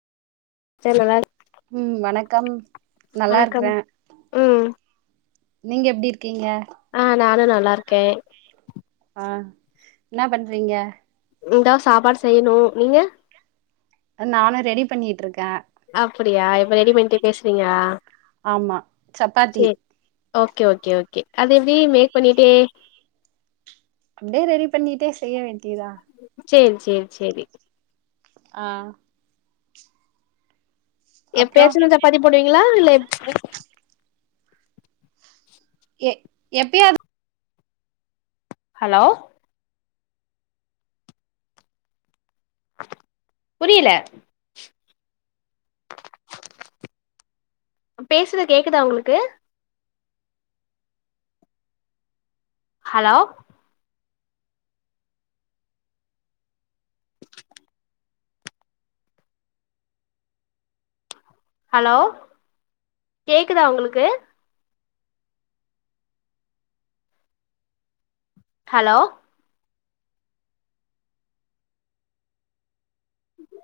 தெர்ல வ ம் வணக்கம் நல்லா வணக்கம் இருக்குறே ம் நீங்க எப்டி இருக்கீங்க ஆ நானு நல்லா இருக்கே அ என்ன பண்றீங்க இந்தா சாப்பாடு செய்யணு நீங்க நானு ரெடி பண்ணிட்டிருக்க அப்பிடியா இப்ப ரெடிபண்டே பேஸ்ரியா ஆமா சப்பாத்தி ஓகே ஓகே ஓகே அது எப்டி மேக் பண்ணிட்டே அப்டியே ரெடி பண்ணிட்டே செய்ய வேண்டியதா சேரி சேரி சேரி ஆ அப்றோ எப்பயச்சுன்ன சப்பாதி போடுவீங்களா இல்ல எ எப்பயாது ஹலோ புரியல பேசுற கேக்குதா உங்களுக்கு ஹலோ ஹலோ கேக்குதா உங்களுக்கு ஹலோ